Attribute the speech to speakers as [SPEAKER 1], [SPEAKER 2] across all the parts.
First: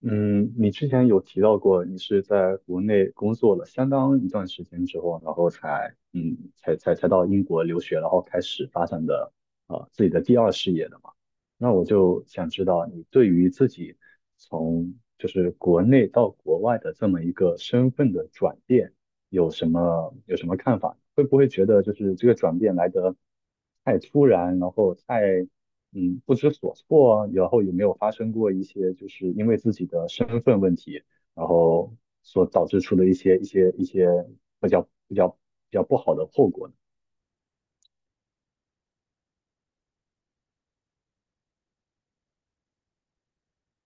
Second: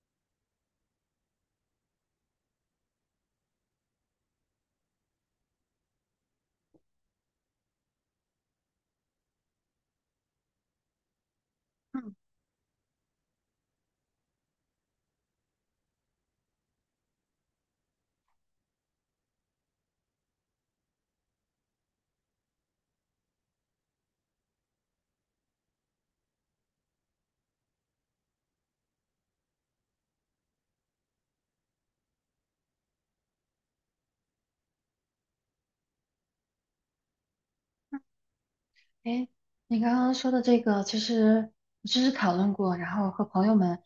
[SPEAKER 1] 嗯，你之前有提到过，你是在国内工作了相当一段时间之后，然后才才到英国留学，然后开始发展的自己的第二事业的嘛？那我
[SPEAKER 2] 嗯，
[SPEAKER 1] 就想知道，你对于自己从就是国内到国外的这么一个身份的转变，有什么看法？会不会觉得就是这个转变来得太突然，然后太不知所措啊，然后有没有发生过一些就是因为自己的身份问题，然后所导致出的一些比较不好的后果呢？
[SPEAKER 2] 哎，你刚刚说的这个，其实我讨论过，然后和朋友们，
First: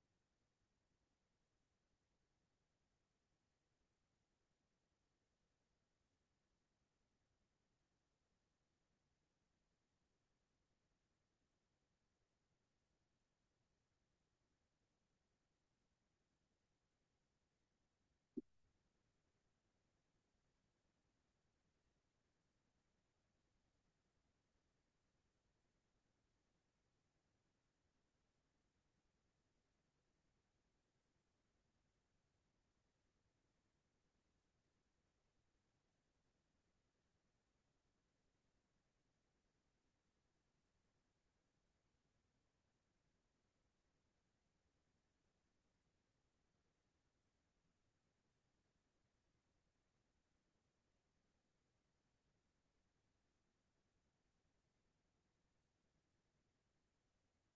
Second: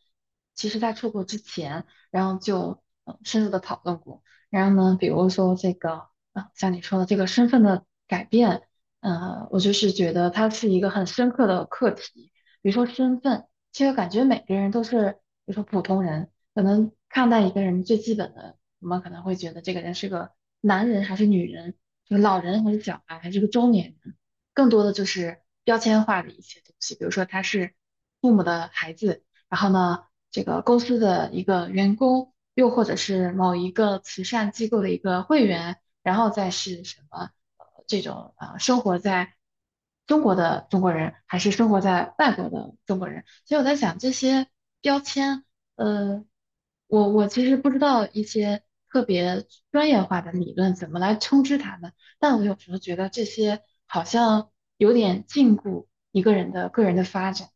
[SPEAKER 2] 其实在出国之前，然后就深入的讨论过。然后呢，比如说这个，啊，像你说的这个身份的改变，我就是觉得它是一个很深刻的课题。比如说身份，其实感觉每个人都是，比如说普通人，可能看待一个人最基本的，我们可能会觉得这个人是个男人还是女人，是个老人还是小孩，还是个中年人。更多的就是标签化的一些东西，比如说他是父母的孩子，然后呢，这个公司的一个员工，又或者是某一个慈善机构的一个会员，然后再是什么这种生活在中国的中国人，还是生活在外国的中国人，所以我在想这些标签，呃，我其实不知道一些特别专业化的理论怎么来称之它们。但我有时候觉得这些好像有点禁锢一个人的个人的发展。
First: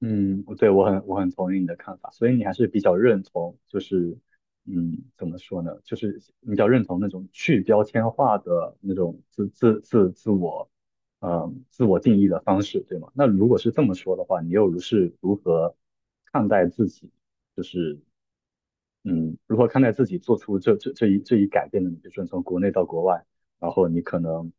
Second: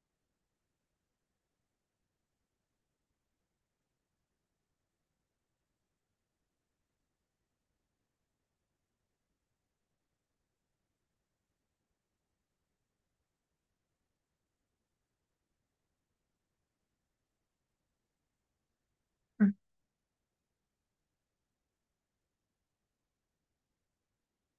[SPEAKER 1] 嗯，对，我很同意你的看法，所以你还是比较认同，就是嗯，怎么说呢？就是你比较认同那种去标签化的那种自我，嗯，自我定义的方式，对吗？那如果是这么说的话，你又是如何看待自己，就是嗯，
[SPEAKER 2] 嗯，嗯
[SPEAKER 1] 如何看待自己做出这一改变的你，比如说你从国内到国外，然后你可能，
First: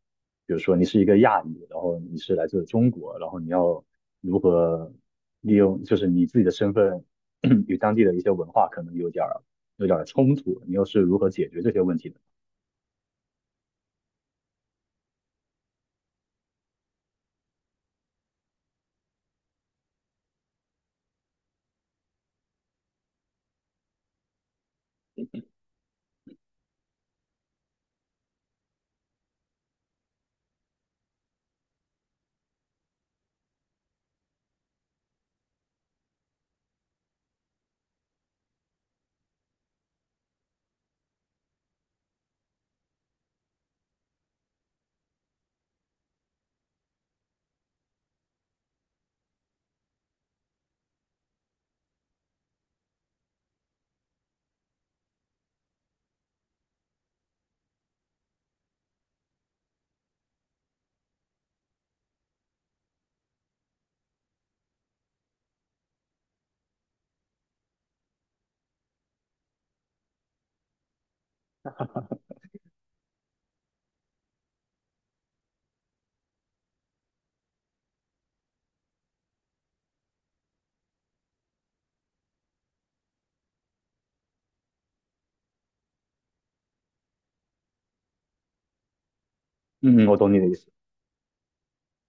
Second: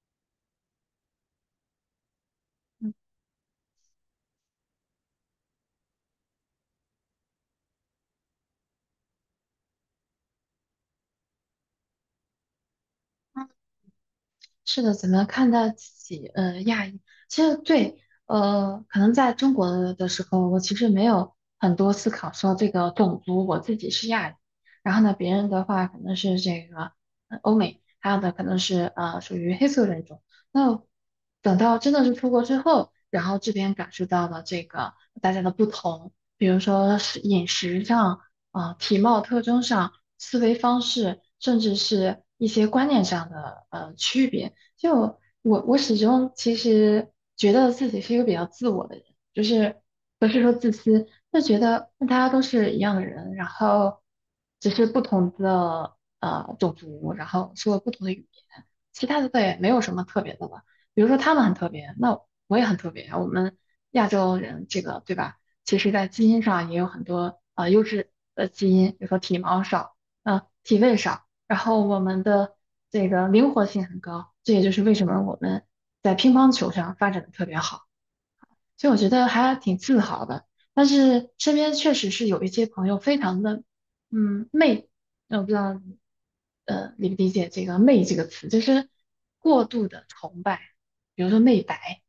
[SPEAKER 1] 比如说你是一个亚裔，然后你是来自中国，然后你要如何利用就是你自己的身份 与当地的一些文化可能有点儿有点儿冲突，你又是如何解决这些问题的？
[SPEAKER 2] 是的，怎么看待自己？亚裔，其实对，可能在中国的时候，我其实没有很多思考说这个种族，我自己是亚裔，然后呢，别人的话可能是这个欧美，还有的可能是属于黑色人种。那等到真的是出国之后，然后这边感受到了这个大家的不同，比如说是饮食上，啊、体貌特征上，思维方式，甚至是一些观念上的区别。就我始终其实觉得自己是一个比较自我的人，就是不是说自私，就觉得大家都是一样的人，然后只是不同的种族，然后说不同的语言，其他的倒也没有什么特别的吧。比如说他们很特别，那我也很特别啊，我们亚洲人这个对吧？其实在基因上也有很多优质的基因，比如说体毛少，体味少。然后我们的这个灵活性很高，这也就是为什么我们在乒乓球上发展的特别好。所以我觉得还挺自豪的。但是身边确实是有一些朋友非常的，嗯，媚，我不知道理不理解这个“媚”这个词，就是过度的
[SPEAKER 1] 嗯嗯，我懂你
[SPEAKER 2] 崇
[SPEAKER 1] 的意
[SPEAKER 2] 拜，
[SPEAKER 1] 思。
[SPEAKER 2] 比如说媚白，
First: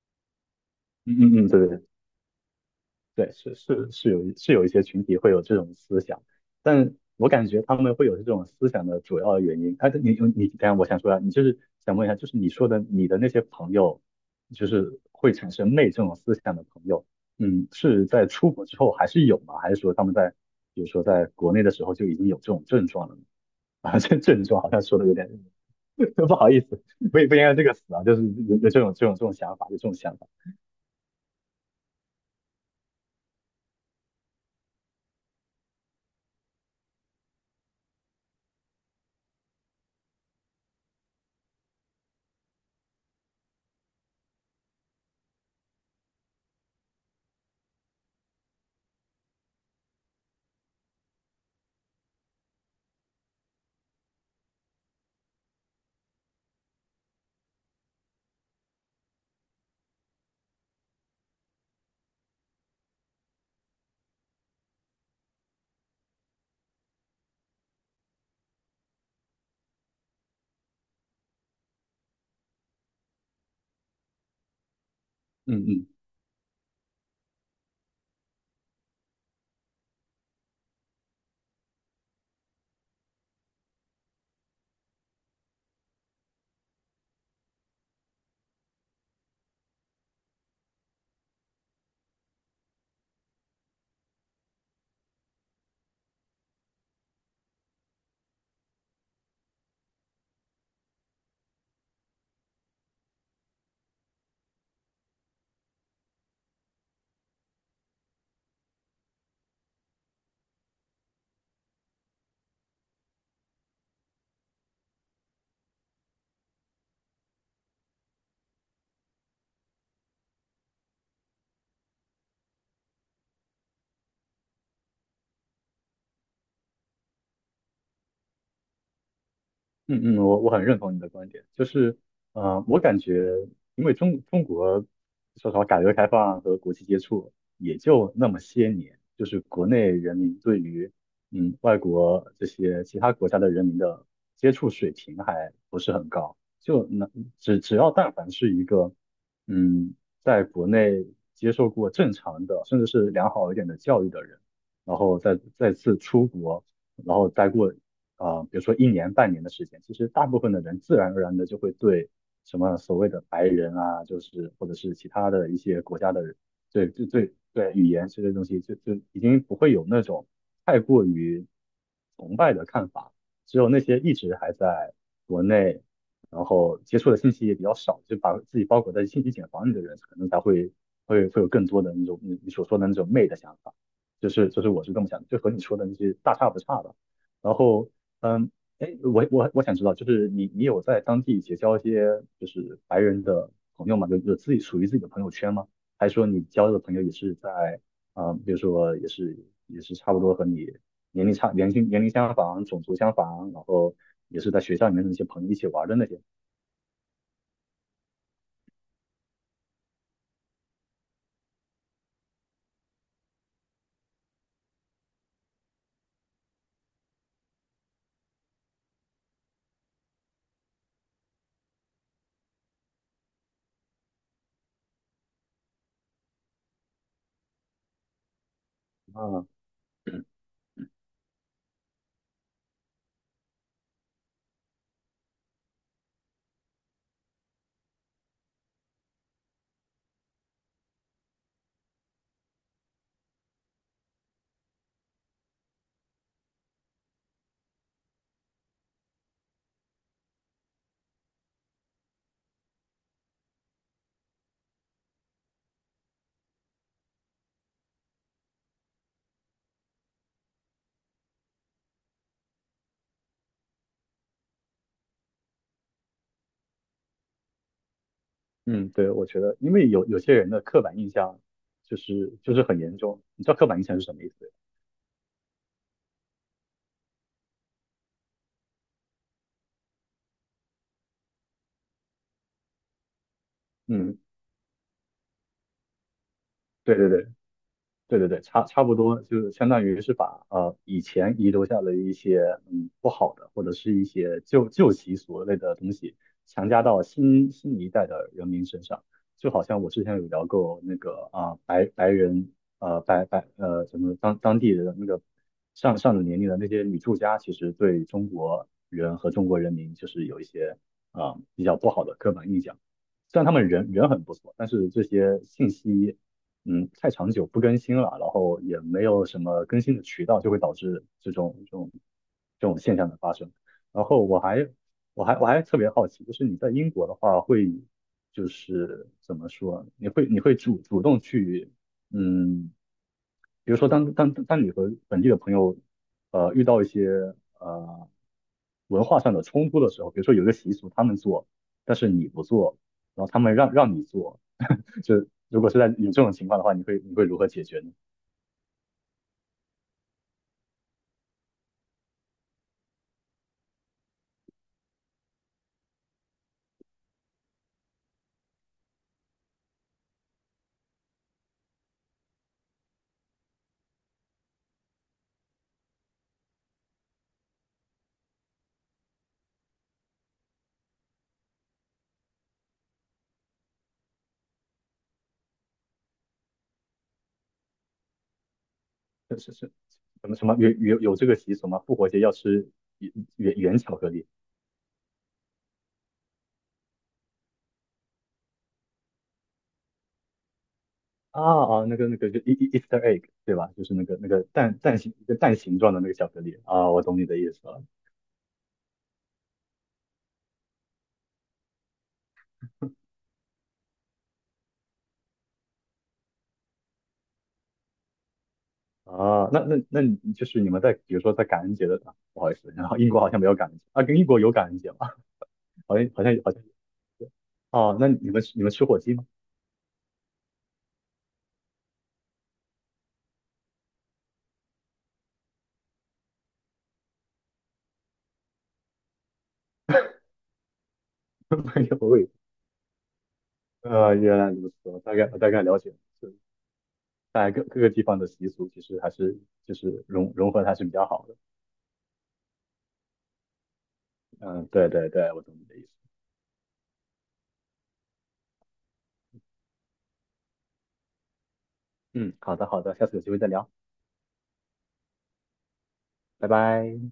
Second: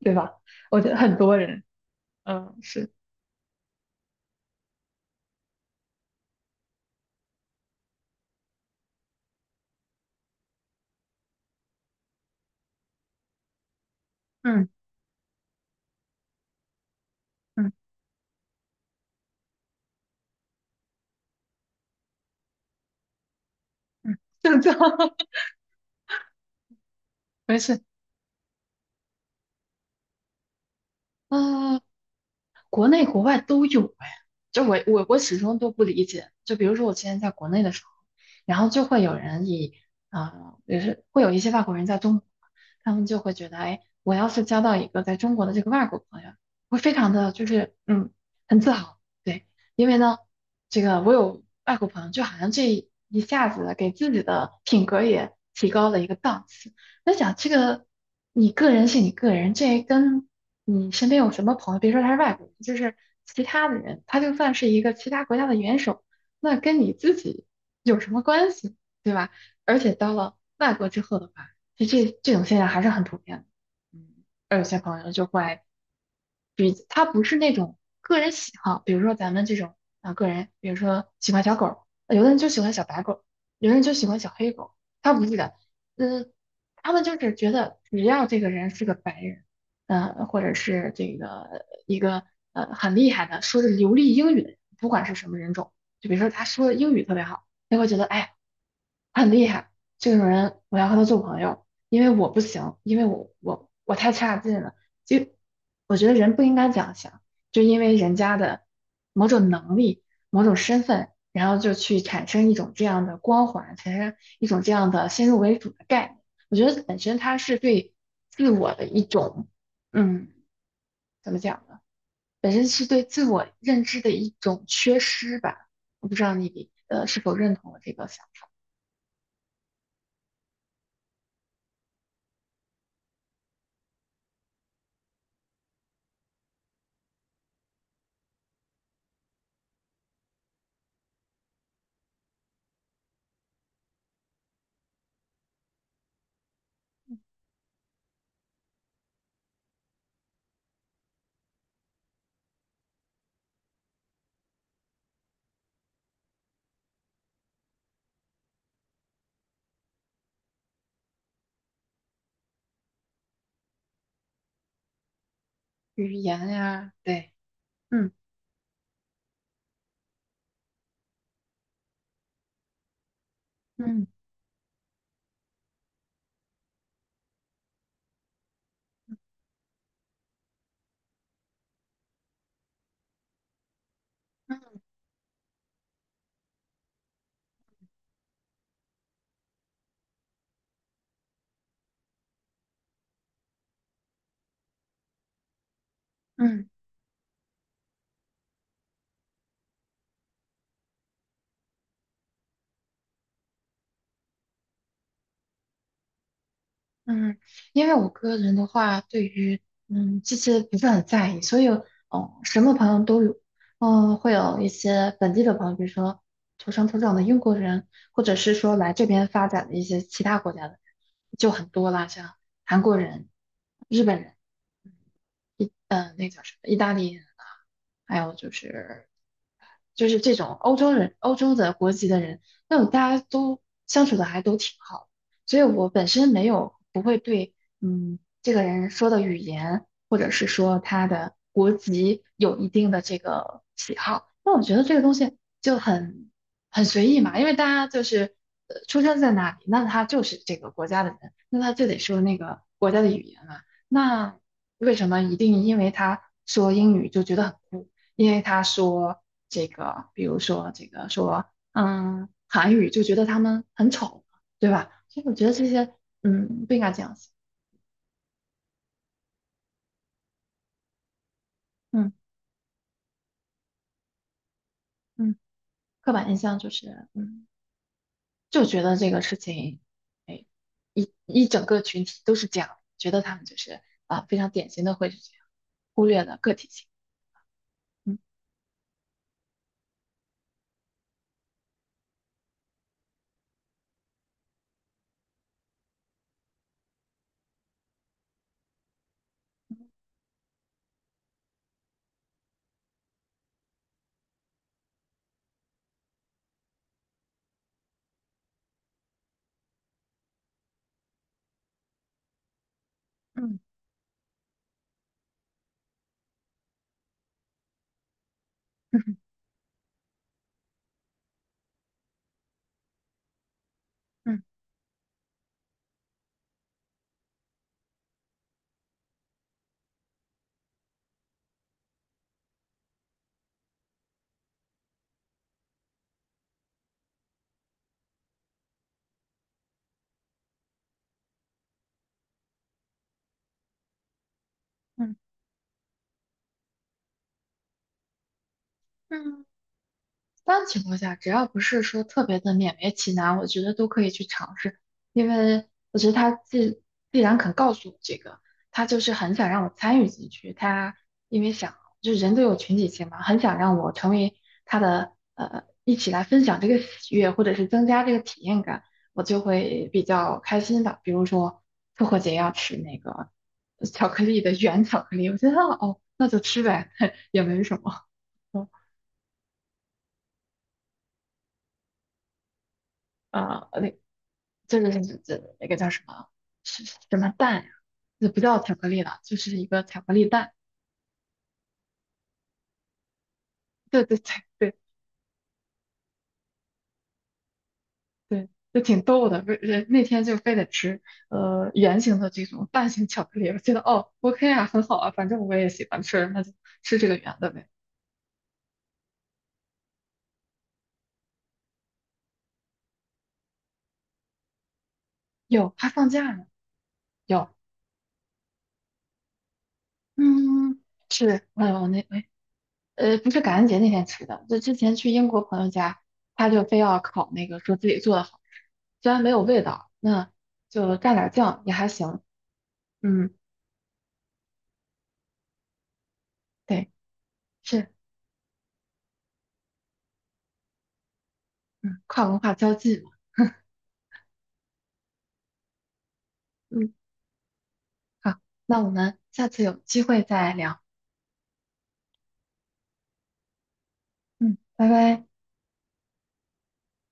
[SPEAKER 2] 对吧？我觉得很
[SPEAKER 1] 嗯
[SPEAKER 2] 多
[SPEAKER 1] 嗯嗯，对
[SPEAKER 2] 人，
[SPEAKER 1] 对对。
[SPEAKER 2] 嗯，是，
[SPEAKER 1] 对，是是是有是有一些群体会有这种思想，但我感觉他们会有这种思想的主要原因，啊，你等一下我想说啊，你就是想问一下，就是你说的你的那些朋友，就
[SPEAKER 2] 嗯
[SPEAKER 1] 是会产生媚这种思想的朋友，嗯，
[SPEAKER 2] 嗯
[SPEAKER 1] 是在出国之后还是有吗？还是说他们在比如说在国内的时候就已经有这种症状了呢？ 啊，
[SPEAKER 2] 嗯，
[SPEAKER 1] 这症
[SPEAKER 2] 是
[SPEAKER 1] 状好
[SPEAKER 2] 这样，
[SPEAKER 1] 像说的有点 不好意思，不应该 用
[SPEAKER 2] 没
[SPEAKER 1] 这个
[SPEAKER 2] 事，
[SPEAKER 1] 词啊，就是有这种想法，有这种想法，
[SPEAKER 2] 啊。国内国外都有哎，就我始终都不理解。就比如说我之前在国内的时候，然后就会有人以啊，也、是会有一些外国人在中国，他们就会觉得，哎，我要是交到一个在中国的这个外国朋友，会非常的就是嗯很自豪，对，因为呢，这个我有外国朋友，就好像这一下子给自己的品格也提高了一个档次。那想这个，你个人是你个人，这跟你身边有什么朋友，别说他是外国人，就是其他的人，他就算是一个其他国家的元首，那跟你自己有什么关系，对吧？而且到了外国之后的话，就这种现象还是很普遍的。嗯，而有些朋友就会
[SPEAKER 1] 嗯嗯。
[SPEAKER 2] 比他不是那种个人喜好，比如说咱们这种啊个人，比如说喜欢小狗有的人就喜欢小白狗有的人就喜欢小黑狗他不是的，嗯，他们就是觉得只要这个人是个白人，嗯，或者是这个一个很厉害的，说是流利英语的人，不管是什么人种，就比如说他说英语特别好，他会觉得哎，很厉害。这种人我要和他做朋友，因为我不行，因为我太差劲了。就我觉得人不应该这样想，就因为人家的某种能力、某种身份，然后就去产生一种这样的光环，产生一种这样的先入为主的概念。我觉得本身它是对自我的一种，嗯，怎么讲呢？本身是对自我认知的一种缺失吧。我不知道你是否认同我这个想法。
[SPEAKER 1] 嗯嗯，我很认同你的观点，就是，呃，我感觉，因为中国说实话，改革开放和国际接触也就那么些年，就是国内人民对于嗯外国这些其他国家的人民的接触水平还不是很高，就那只要但凡是一个嗯在国内接受过正常的甚至是良好一点的教育的人，然后再次出国。然后待过呃，比如说一年半年的时间，其实大部分的人自然而然的就会对什么所谓的白人啊，就是或者是其他的一些国
[SPEAKER 2] 语
[SPEAKER 1] 家的人，
[SPEAKER 2] 言
[SPEAKER 1] 对
[SPEAKER 2] 呀，
[SPEAKER 1] 对
[SPEAKER 2] 对。
[SPEAKER 1] 对对语言
[SPEAKER 2] 嗯
[SPEAKER 1] 这些东西，就已经不会有那种太过于崇拜的看法。只有那些
[SPEAKER 2] 嗯
[SPEAKER 1] 一直还在国内，然后接触的信息也比较少，就把自己包裹在信息茧房里的人，可能才会有更多的那种你所说的那种媚的想法。就是
[SPEAKER 2] 嗯
[SPEAKER 1] 我是这么想的，就和你说的那些大差不差的。然后嗯，哎，我想知道，就是你有在当地结交一些就是白人的朋友吗？有自己属于自己的朋友圈吗？还是说你
[SPEAKER 2] 嗯
[SPEAKER 1] 交的朋友也是在啊、呃比如说也是差不多和你年龄差年龄年龄相仿、种族相仿，然后也是在学校里面的那些朋友一起玩的那些
[SPEAKER 2] 嗯，因为我个人的话，对于嗯这些不是很在意，所以哦，什么朋友都有，嗯，会有一些本地的朋友，比如说土生土长的英国人，或者是说来这边发展的一些其他国家的人就很多啦，像韩国人、日本人、意那叫什么意大利人啊，还有就是
[SPEAKER 1] 啊，
[SPEAKER 2] 这种欧洲人、欧洲的国籍的人，那种大家都相处的还都挺好的所以我本身没有不会对，嗯，这个人说的语言或者是说他的国籍有一定的这个喜好。那我觉得这个东西就很很随意嘛，因为大家就是出生在哪里，那他就是这个国家的人，那他就得说那个国家的语言嘛。那为什么一定因为他说英语就觉得很酷？因为他说这个，比如说这个说，嗯，韩语就觉得他们很丑，对吧？所以我觉得这些，嗯，不应该这样想，
[SPEAKER 1] 嗯，对，我觉得因为有有些人的刻板印象就
[SPEAKER 2] 嗯
[SPEAKER 1] 是就是很严重，你知道刻板印象是什么意思？
[SPEAKER 2] 嗯，刻板印象就是，嗯，就觉得这个事情，哎，一整个群体都是这样，觉得他们就是
[SPEAKER 1] 嗯，
[SPEAKER 2] 啊，非常典型的会是这样，忽略了个体性，
[SPEAKER 1] 对对对。
[SPEAKER 2] 嗯
[SPEAKER 1] 对对对，差不多，就是相当于是把呃以前遗留下的一些嗯不好的或者是一些旧习俗类的东西强加到新一代的人民身上，就好像我之前有聊过那个啊、白白人呃白白呃什么当地的那个上了年龄的那些女作家，其实对中国人和中国人民就是有一些啊、比较不好的刻板印象。虽然他
[SPEAKER 2] 嗯
[SPEAKER 1] 们很不错，但是这些信息嗯太长久不更新了，然后也
[SPEAKER 2] 嗯
[SPEAKER 1] 没
[SPEAKER 2] 嗯
[SPEAKER 1] 有什么更新的渠道，就会导致这种现象的发生。然后
[SPEAKER 2] 嗯
[SPEAKER 1] 我还特别好奇，就是你在英国的话会就是怎么说，你会主动去嗯，比如说当你和本地的朋友呃遇到一些呃文化上的冲突的时候，比如说有一个习俗他们做，但是你不做。然后他们让你做，
[SPEAKER 2] 嗯。
[SPEAKER 1] 就如果是在有这种情况的话，你会如何解决呢？
[SPEAKER 2] 嗯一般情况下，只要不是说特别的勉为其难，我觉得都可以去尝试，因为我觉得他既既然肯告诉我这个，他就是很想让我参与进去，他因为想就人都有群体性嘛，很想让我成为他的一起来分享这个喜悦，或者是增加这个体验感，我就会比较开心的。比如说复活节要吃那个巧克力的原巧克力，我觉得哦那就吃呗，也没什么。
[SPEAKER 1] 是是是，什么什么有这个习俗吗？复活节要吃圆
[SPEAKER 2] 啊
[SPEAKER 1] 圆
[SPEAKER 2] 那
[SPEAKER 1] 巧克力
[SPEAKER 2] 这个是这那个叫什么？是是什么蛋呀？这不叫巧克力了，就是一个巧克力蛋。
[SPEAKER 1] 啊，啊那个那个就 Easter egg 对吧？就是
[SPEAKER 2] 对
[SPEAKER 1] 那
[SPEAKER 2] 对
[SPEAKER 1] 个那
[SPEAKER 2] 对
[SPEAKER 1] 个
[SPEAKER 2] 对
[SPEAKER 1] 蛋蛋形一个蛋形状的那个巧克力啊，我懂你的意思了。
[SPEAKER 2] 对，就挺逗的。不是那天就非得吃圆形的这种蛋形巧克力，我觉得哦 OK 啊，很好啊，反正我也喜欢吃，那就吃这个圆的呗。
[SPEAKER 1] 啊，那你就是你们在比如说在感恩节的啊，不好意思，然后英国好像没有感恩节啊，跟英国有感恩节吗？
[SPEAKER 2] 有 还
[SPEAKER 1] 好像
[SPEAKER 2] 放
[SPEAKER 1] 好
[SPEAKER 2] 假
[SPEAKER 1] 像
[SPEAKER 2] 呢？
[SPEAKER 1] 好像
[SPEAKER 2] 有，
[SPEAKER 1] 哦，那你们吃火鸡吗？
[SPEAKER 2] 嗯，是，我我那哎不是感恩节那天吃的，就之前去英国朋友家，他就非要烤那个，说自己做的好吃，虽然没有味道，那就蘸点儿 酱也
[SPEAKER 1] 没
[SPEAKER 2] 还
[SPEAKER 1] 有，我
[SPEAKER 2] 行。
[SPEAKER 1] 以为
[SPEAKER 2] 嗯，
[SPEAKER 1] 呃，原来如此，我大概了解了，是
[SPEAKER 2] 对，
[SPEAKER 1] 在各个
[SPEAKER 2] 是，
[SPEAKER 1] 地方的习俗其实还是就是融合还是比较好的。
[SPEAKER 2] 嗯，跨文化交际嘛。
[SPEAKER 1] 嗯，对对对，我懂你的意思。
[SPEAKER 2] 嗯，好，那我们下次有机会再聊。
[SPEAKER 1] 嗯，好的好的，下次有机会再聊，
[SPEAKER 2] 嗯，拜拜。
[SPEAKER 1] 拜拜。